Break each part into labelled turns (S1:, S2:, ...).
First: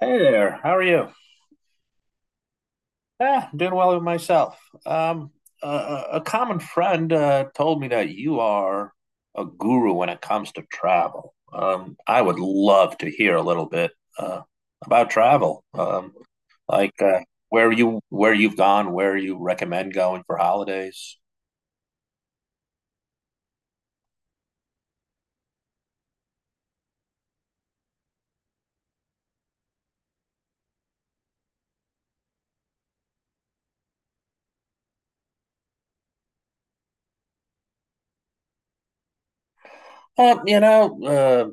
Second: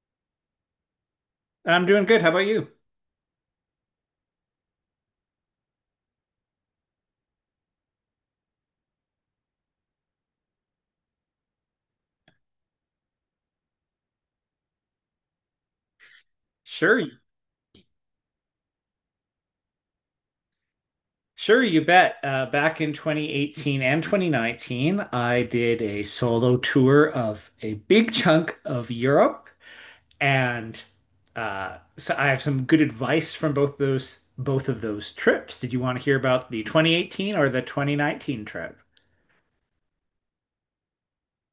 S1: Hey there, how are you?
S2: I'm doing good. How about you?
S1: Yeah, doing well with myself. A common friend told me that you are a guru when it comes to travel. I would love to hear a little bit uh, about travel, like
S2: Sure, you-
S1: where you where you've gone, where you recommend going for holidays.
S2: sure, you bet. Back in 2018 and 2019, I did a solo tour of a big chunk of Europe, and so I have some good advice from both of those trips. Did you want to hear about the 2018 or the 2019 trip?
S1: Well, you know,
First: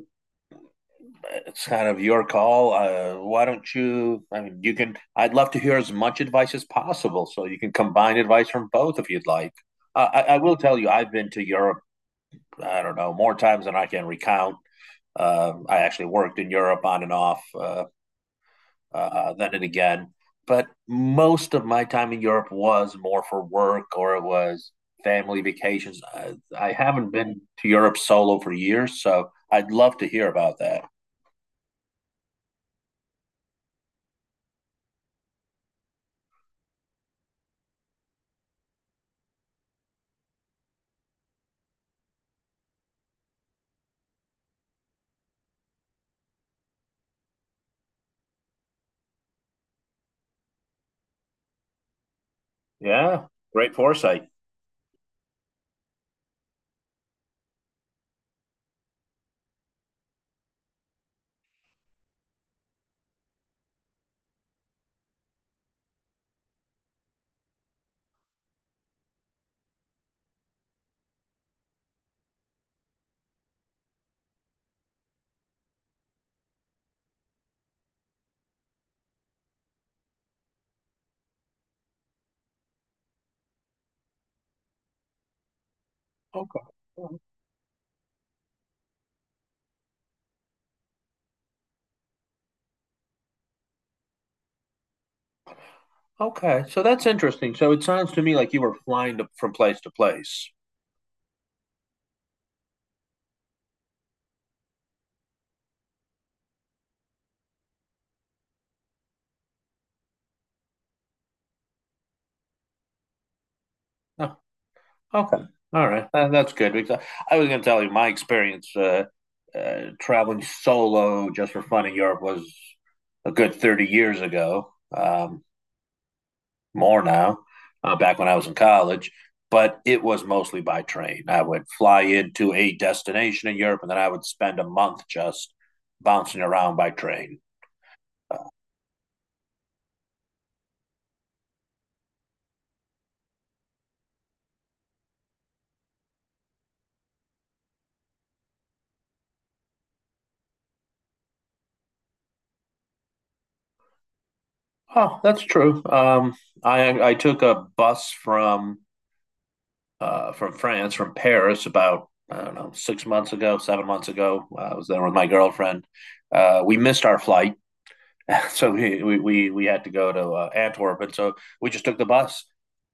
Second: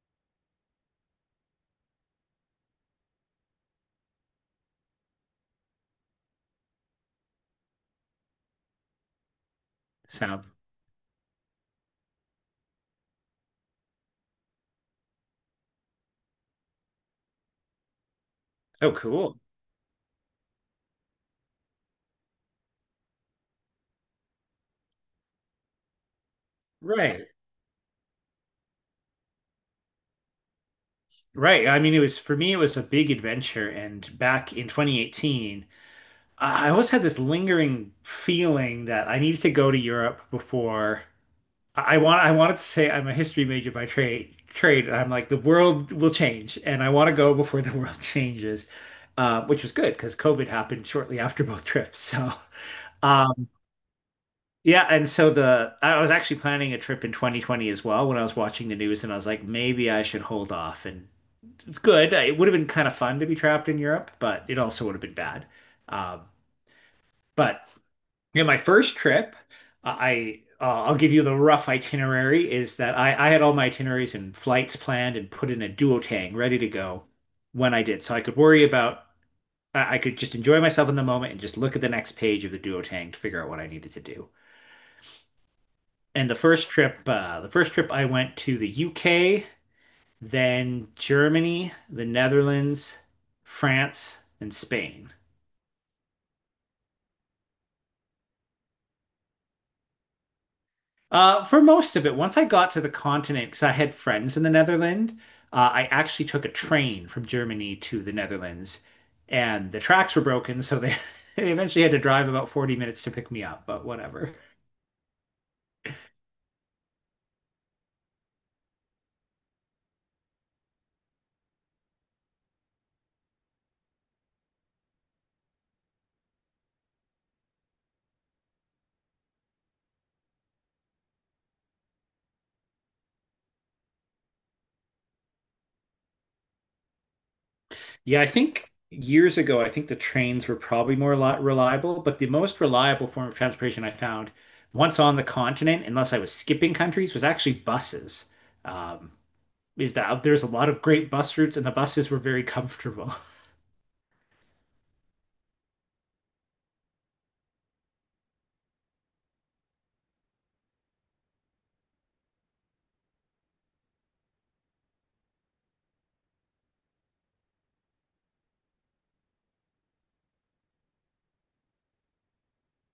S1: it's kind of your call. Why don't you? I mean, you can. I'd love to hear as much advice as possible, so you can combine advice from both if you'd like. I
S2: Sound?
S1: will tell you, I've been to Europe. I don't know more times than I can recount. I actually worked in Europe on and off,
S2: Oh, cool.
S1: then and again. But most of my time in Europe was more for work or it was family vacations. I haven't
S2: Right.
S1: been to Europe solo for years, so I'd love to hear about that.
S2: Right. I mean, it was, for me, it was a big adventure. And back in 2018, I always had this lingering feeling that I needed to go to Europe before I wanted to say I'm a history major by trade, and I'm like, the world will change and I want to go before the world changes, which was good because COVID happened shortly after both trips. So
S1: Yeah,
S2: um,
S1: great foresight.
S2: yeah, and so the I was actually planning a trip in 2020 as well when I was watching the news, and I was like, maybe I should hold off. And it's good. It would have been kind of fun to be trapped in Europe, but it also would have been bad. Um, but Yeah, my first trip, I'll give you the rough itinerary, is that I had all my itineraries and flights planned and put in a duotang ready to go when I did, so I could worry about I could just enjoy myself in the moment and just look at the next page of the duotang to figure out what I needed to do. And the
S1: Okay.
S2: first trip,
S1: Mm.
S2: uh, the first trip I went to the UK, then Germany, the Netherlands, France, and Spain.
S1: Okay. So that's interesting. So it sounds to me like you were flying to, from place to place.
S2: For most of it, once I got to the continent, because I had friends in the Netherlands, I actually took a train from Germany to the Netherlands, and the tracks were broken, so they, they eventually had to drive about 40 minutes to pick me up, but whatever.
S1: Oh, okay. All right. That's good because I was going to tell you my experience traveling solo just for fun in Europe was a good 30 years ago, more now, back when I was in college. But it was mostly by train. I would fly into a destination in Europe and then I would spend a month just bouncing around by train.
S2: Yeah, I think years ago, I think the trains were probably more li reliable, but the most reliable form of transportation I found, once on the continent, unless I was skipping countries, was actually buses. Um, is that There's a lot of great bus routes, and the buses were very comfortable.
S1: Oh, that's true. I took a bus from France, from Paris, about I don't know six months ago, seven months ago. I was there with my girlfriend. We missed our flight. So we had to go to Antwerp, and so we just took the bus.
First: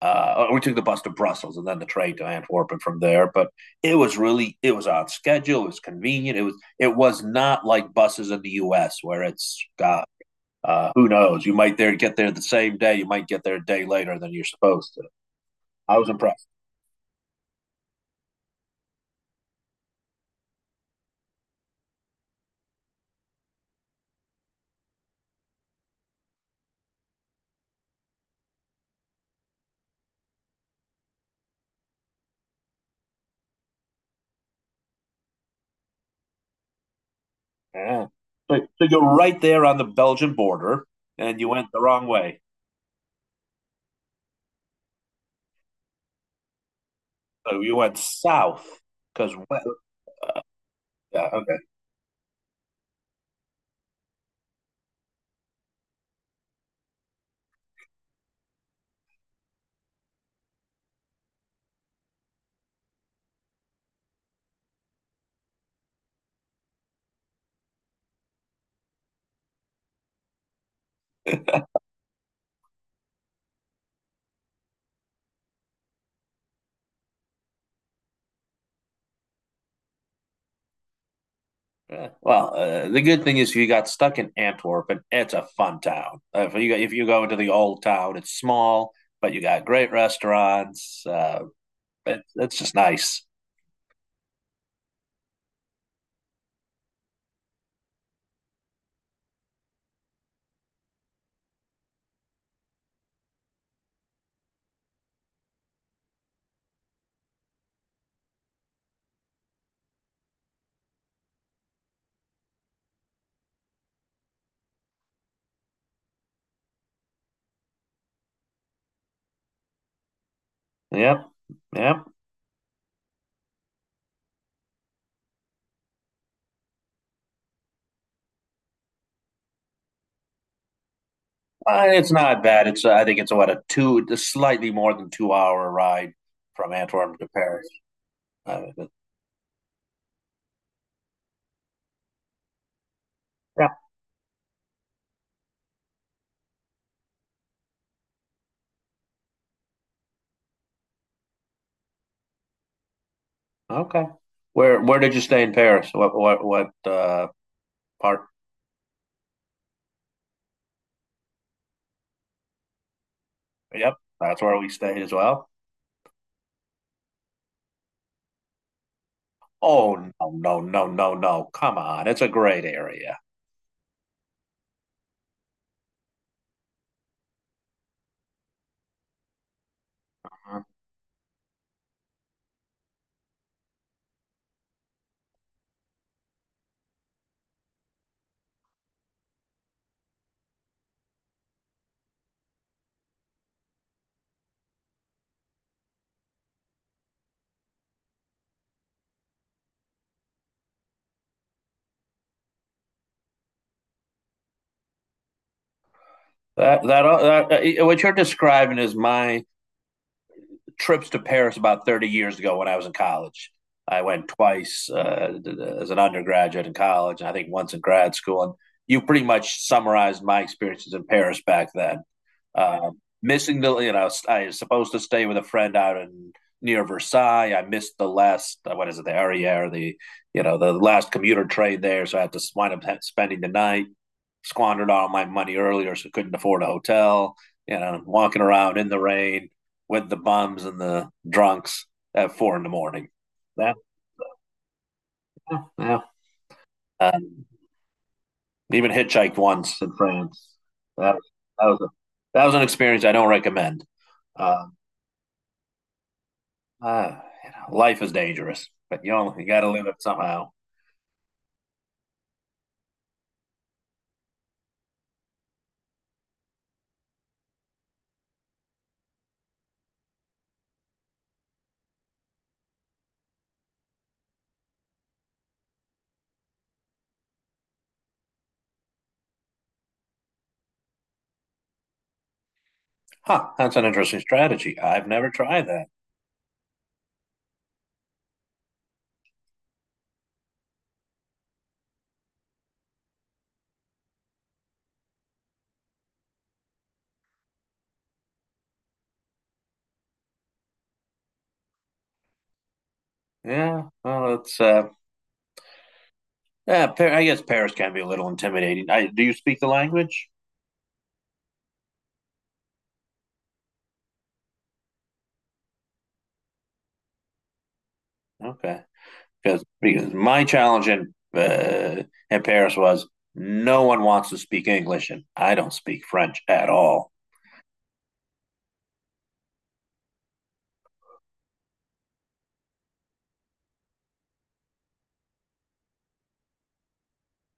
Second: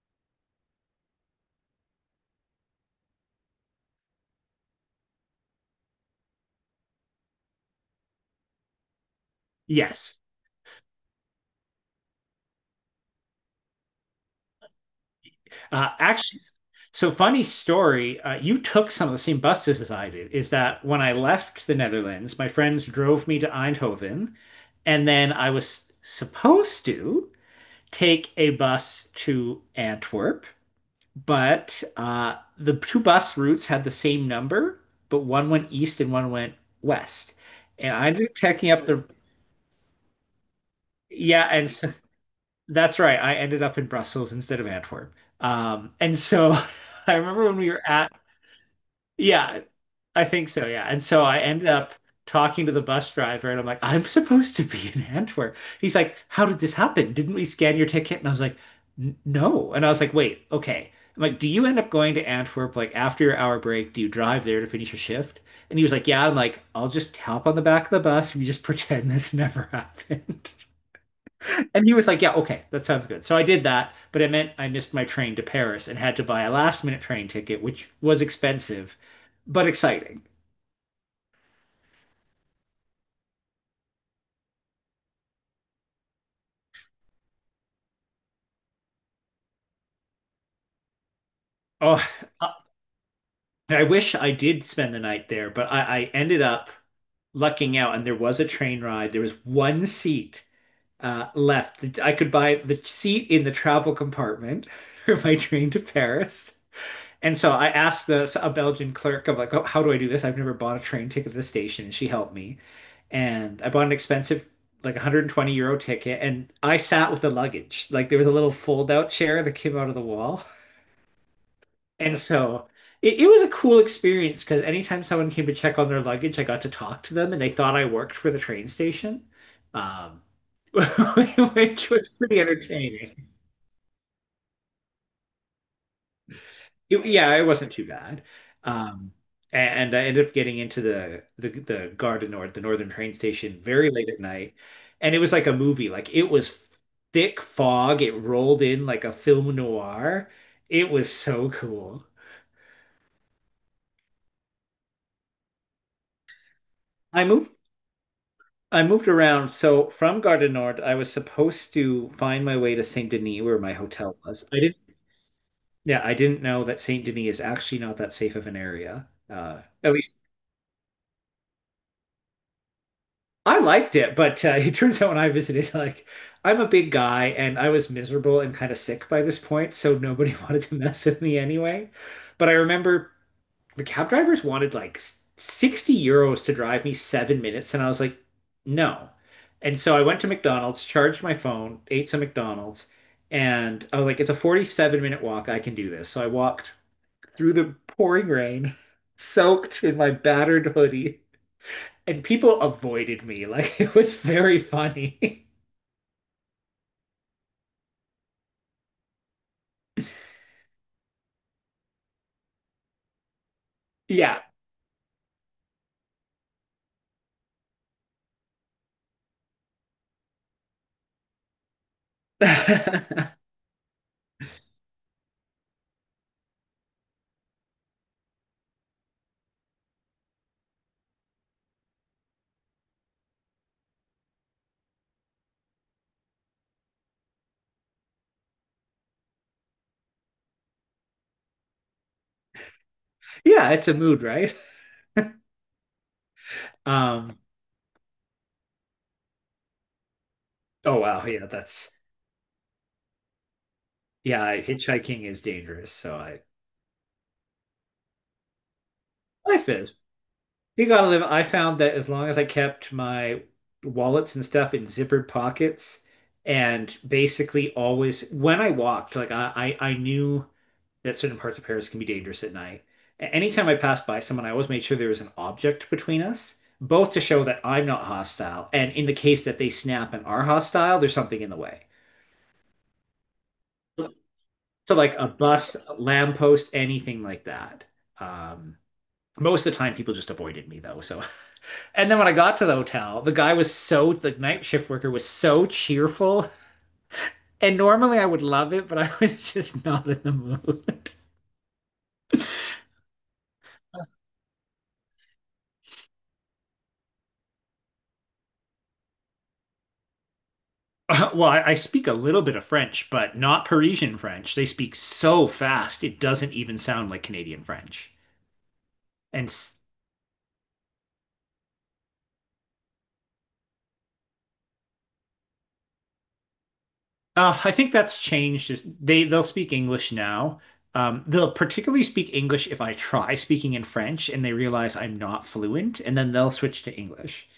S1: We took the bus to Brussels and then the train to Antwerp and from there. But it was really it was on schedule. It was convenient. It was not like buses in the U.S. where it's
S2: Yes.
S1: who knows, you might there get there the same day. You might get there a day later than you're supposed to.
S2: Uh,
S1: I was
S2: actually,
S1: impressed.
S2: so funny story. You took some of the same buses as I did. Is that When I left the Netherlands, my friends drove me to Eindhoven, and then I was supposed to take a bus to Antwerp, but the two bus routes had the same number, but one went east and one went west. And
S1: Yeah.
S2: I ended up
S1: So,
S2: checking
S1: so
S2: up
S1: you're
S2: the
S1: right there on the Belgian border, and
S2: Yeah,
S1: you went
S2: and
S1: the
S2: so,
S1: wrong way.
S2: that's right. I ended up in Brussels instead of Antwerp. And so, I remember when
S1: So
S2: we
S1: you
S2: were
S1: went
S2: at...
S1: south because,
S2: Yeah,
S1: well,
S2: I think so, yeah. And so
S1: yeah,
S2: I
S1: okay.
S2: ended up talking to the bus driver, and I'm like, "I'm supposed to be in Antwerp." He's like, "How did this happen? Didn't we scan your ticket?" And I was like, " No." And I was like, "Wait, okay." I'm like, "Do you end up going to Antwerp, like, after your hour break? Do you drive there to finish your shift?" And he was like, "Yeah." I'm like, "I'll just hop on the back of the bus, and we just pretend this never happened." And he was like, "Yeah, okay, that sounds good." So I did that, but it meant I missed my train to Paris and had to buy a last minute train ticket, which was expensive, but exciting.
S1: Yeah. Well, the good thing is you got stuck in Antwerp, and it's a fun town. If you go into the old town, it's small, but you got great restaurants. Uh,
S2: Oh,
S1: it, it's just nice.
S2: I wish I did spend the night there, but I ended up lucking out, and there was a train ride. There was one seat left. I could buy the seat in the travel compartment for my train to Paris. And so I asked the a Belgian clerk, I'm like, "Oh, how do I do this? I've never bought a train ticket at the station." And she helped me. And I bought an expensive, like, €120 ticket. And I sat with the luggage. Like, there was a little fold out chair that came out of the wall.
S1: Yep, yep.
S2: And so it was a cool experience because anytime someone came to check on their luggage, I got to talk to them and they thought I worked for the train station, um, which was
S1: It's
S2: pretty
S1: not bad. It's I think
S2: entertaining.
S1: it's what a two, a slightly more than two hour ride from
S2: It-
S1: Antwerp to
S2: yeah, it
S1: Paris.
S2: wasn't too bad.
S1: Uh,
S2: Um, and I ended up getting into the Gare du Nord, the northern train station,
S1: yeah.
S2: very late at night, and it was like a movie. Like, it was thick fog. It rolled in like a film noir. It was so cool.
S1: Okay. Where did you stay in Paris? What what what
S2: I
S1: uh,
S2: moved
S1: part?
S2: I moved around. So from Gare du Nord, I was supposed to find my way to Saint Denis, where my
S1: Yep,
S2: hotel
S1: that's
S2: was.
S1: where
S2: I
S1: we
S2: didn't.
S1: stayed as well.
S2: Yeah, I didn't know that Saint Denis is actually not that safe of an area. At
S1: Oh,
S2: least.
S1: no, no, no, no, no! Come on, it's a great area.
S2: I liked it, but it turns out when I visited, like, I'm a big guy and I was miserable and kind of sick by this point, so nobody wanted to mess with me anyway. But I remember the cab drivers wanted like €60 to drive me 7 minutes, and I was like, no. And so I went to McDonald's, charged my phone, ate some McDonald's, and I was like, it's a 47-minute walk. I can do this. So I walked through the pouring rain, soaked in my battered hoodie, and people avoided me. Like, it was very funny.
S1: That what you're describing is my trips to Paris about 30 years ago when I was in college. I went
S2: Yeah.
S1: twice as an undergraduate in college, and I think once in grad school. And you pretty much summarized my experiences in Paris back then. Missing the, you know, I was supposed to stay with a friend out in near Versailles. I missed the last, what is it, the Arriere, the, you know, the last commuter train there. So I had to wind up spending the night, squandered all my money earlier, so couldn't afford a hotel, you know, walking around in the rain with the bums and the drunks at four in the morning.
S2: Yeah,
S1: Yeah.
S2: it's a mood, right?
S1: Yeah.
S2: Um,
S1: Um, even hitchhiked once in France.
S2: oh
S1: That,
S2: wow, yeah,
S1: that was a,
S2: that's...
S1: that was an experience I don't recommend.
S2: yeah,
S1: Uh,
S2: hitchhiking is dangerous, so I...
S1: Uh, you know, life is dangerous, but you only got
S2: life
S1: to live
S2: is.
S1: it somehow.
S2: You gotta live. I found that as long as I kept my wallets and stuff in zippered pockets, and basically always when I walked, like, I knew that certain parts of Paris can be dangerous at night. Anytime I passed by someone, I always made sure there was an object between us, both to show that I'm not hostile, and in the case that they snap and are hostile, there's something in the way.
S1: Huh, that's an interesting strategy.
S2: So
S1: I've
S2: like a
S1: never tried
S2: bus,
S1: that.
S2: a lamppost, anything like that. Um, Most of the time people just avoided me though, so. And then when I got to the hotel, the guy was so, the night shift worker was so cheerful. And normally I would love it, but I was just not in the mood.
S1: Yeah, well, it's yeah. Par- I guess Paris can be a little intimidating. I, do you speak the language?
S2: Well, I speak a little bit of French, but not Parisian French. They speak so fast, it doesn't even sound like Canadian French.
S1: Okay,
S2: And
S1: because my challenge in Paris was no one wants to speak English, and I don't speak French at all.
S2: I think that's changed. They'll speak English now. They'll particularly speak English if I try speaking in French and they realize I'm not fluent, and then they'll switch to English.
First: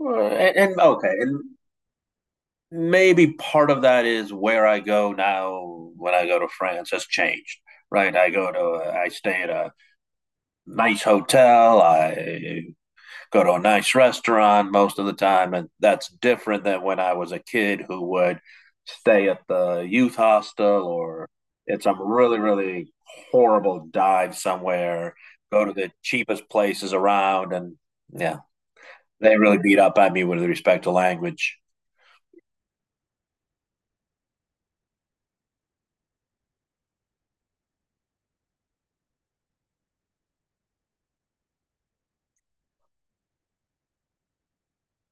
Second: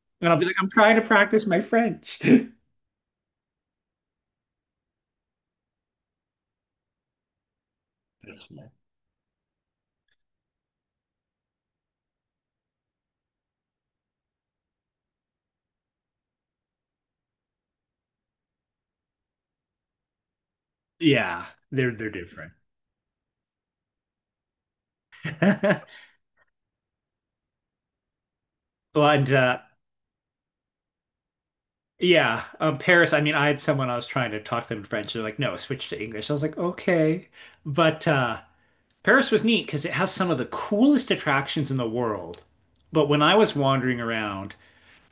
S1: Uh,
S2: And I'll be like,
S1: and,
S2: I'm
S1: and
S2: trying to
S1: okay, and
S2: practice my French.
S1: maybe part of that is where I go now. When I go to France, has changed. Right, I
S2: That's
S1: go
S2: fine.
S1: to I stay at a nice hotel. I go to a nice restaurant most of the time. And that's different than when I was a kid who would stay at the youth hostel or
S2: Yeah,
S1: at
S2: they're
S1: some really,
S2: different.
S1: really horrible dive somewhere, go to the cheapest places around. And yeah,
S2: But
S1: they really beat up on me with respect to language.
S2: yeah, Paris, I mean, I had someone, I was trying to talk to them in French. They're like, no, switch to English. I was like, okay. But Paris was neat because it has some of the coolest attractions in the world. But when I was wandering around,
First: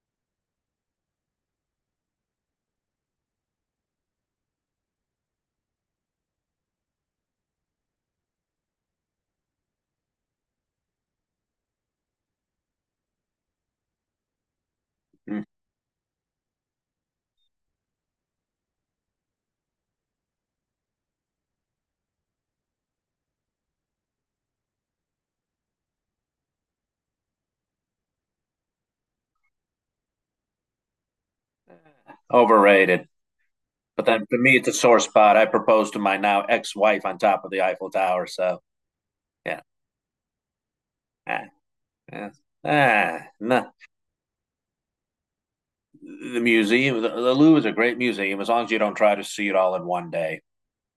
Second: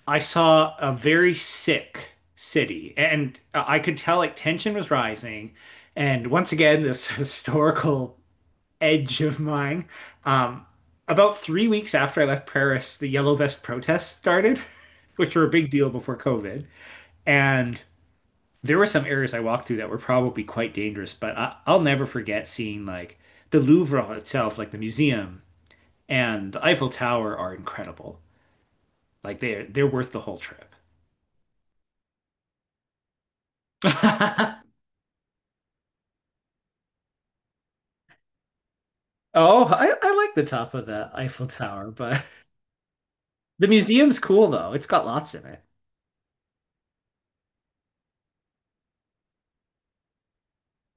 S2: I saw a very sick city, and I could tell like tension was rising. And once again, this historical edge of mine. Um, about 3 weeks after I left Paris, the Yellow Vest protests started, which
S1: Mm.
S2: were a big deal before COVID. And there were some areas I walked through that were probably quite dangerous, but I'll never forget seeing, like, the Louvre itself, like the museum and the Eiffel Tower are incredible. Like, they're worth the whole trip.
S1: Overrated. But then for me, it's a sore spot. I proposed to my now ex wife on top of the Eiffel Tower. So yeah.
S2: Oh, I like the top of the Eiffel
S1: Ah,
S2: Tower, but
S1: yeah. Ah,
S2: the
S1: no.
S2: museum's cool though. It's got lots in it.
S1: The museum, the Louvre is a great museum as long as you don't try to see it all in one day,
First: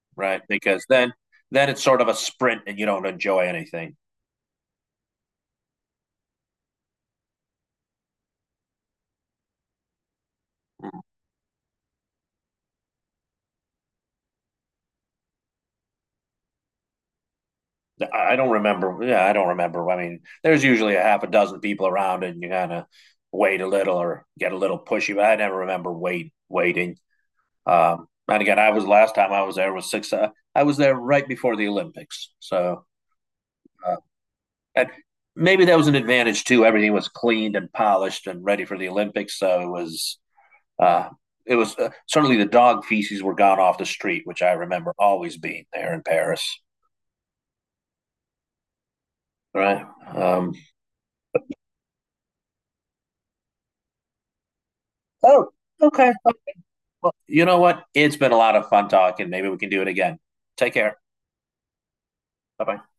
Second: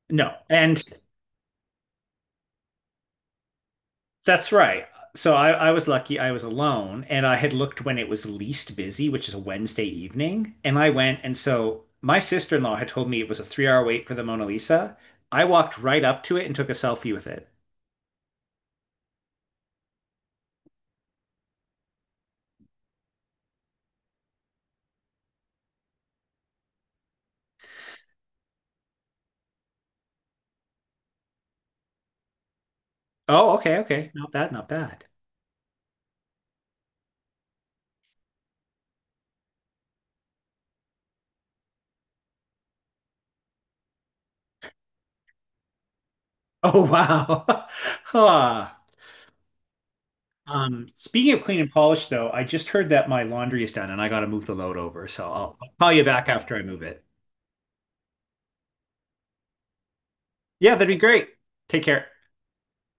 S2: No,
S1: right?
S2: and
S1: Because then it's sort of a sprint and you don't enjoy anything.
S2: that's right. So, I was lucky I was alone and I had looked when it was least busy, which is a Wednesday evening. And
S1: I
S2: I went, and so my sister-in-law had told me it was a three-hour wait for the Mona Lisa. I walked right up to it and took a selfie with it.
S1: don't remember. Yeah, I don't remember. I mean, there's usually a half a dozen people around, and you kind of wait a little or get a little pushy. But I never remember waiting. And again, I was last time I was there was six. I was there right before the Olympics, so
S2: Oh, okay,
S1: uh,
S2: okay. Not bad, not
S1: and
S2: bad.
S1: maybe that was an advantage too. Everything was cleaned and polished and ready for the Olympics, so it was uh, certainly the dog feces were gone off the street, which I remember always being there in Paris.
S2: Oh, wow. Huh.
S1: Right.
S2: Speaking of clean and polish, though, I just heard that my laundry is done and I got to move the load over. So
S1: Oh,
S2: I'll call you
S1: okay.
S2: back after I move it.
S1: Well, you know what? It's been a lot of fun talking. Maybe we can do it again. Take
S2: Yeah, that'd
S1: care.
S2: be great. Take care.
S1: Bye bye.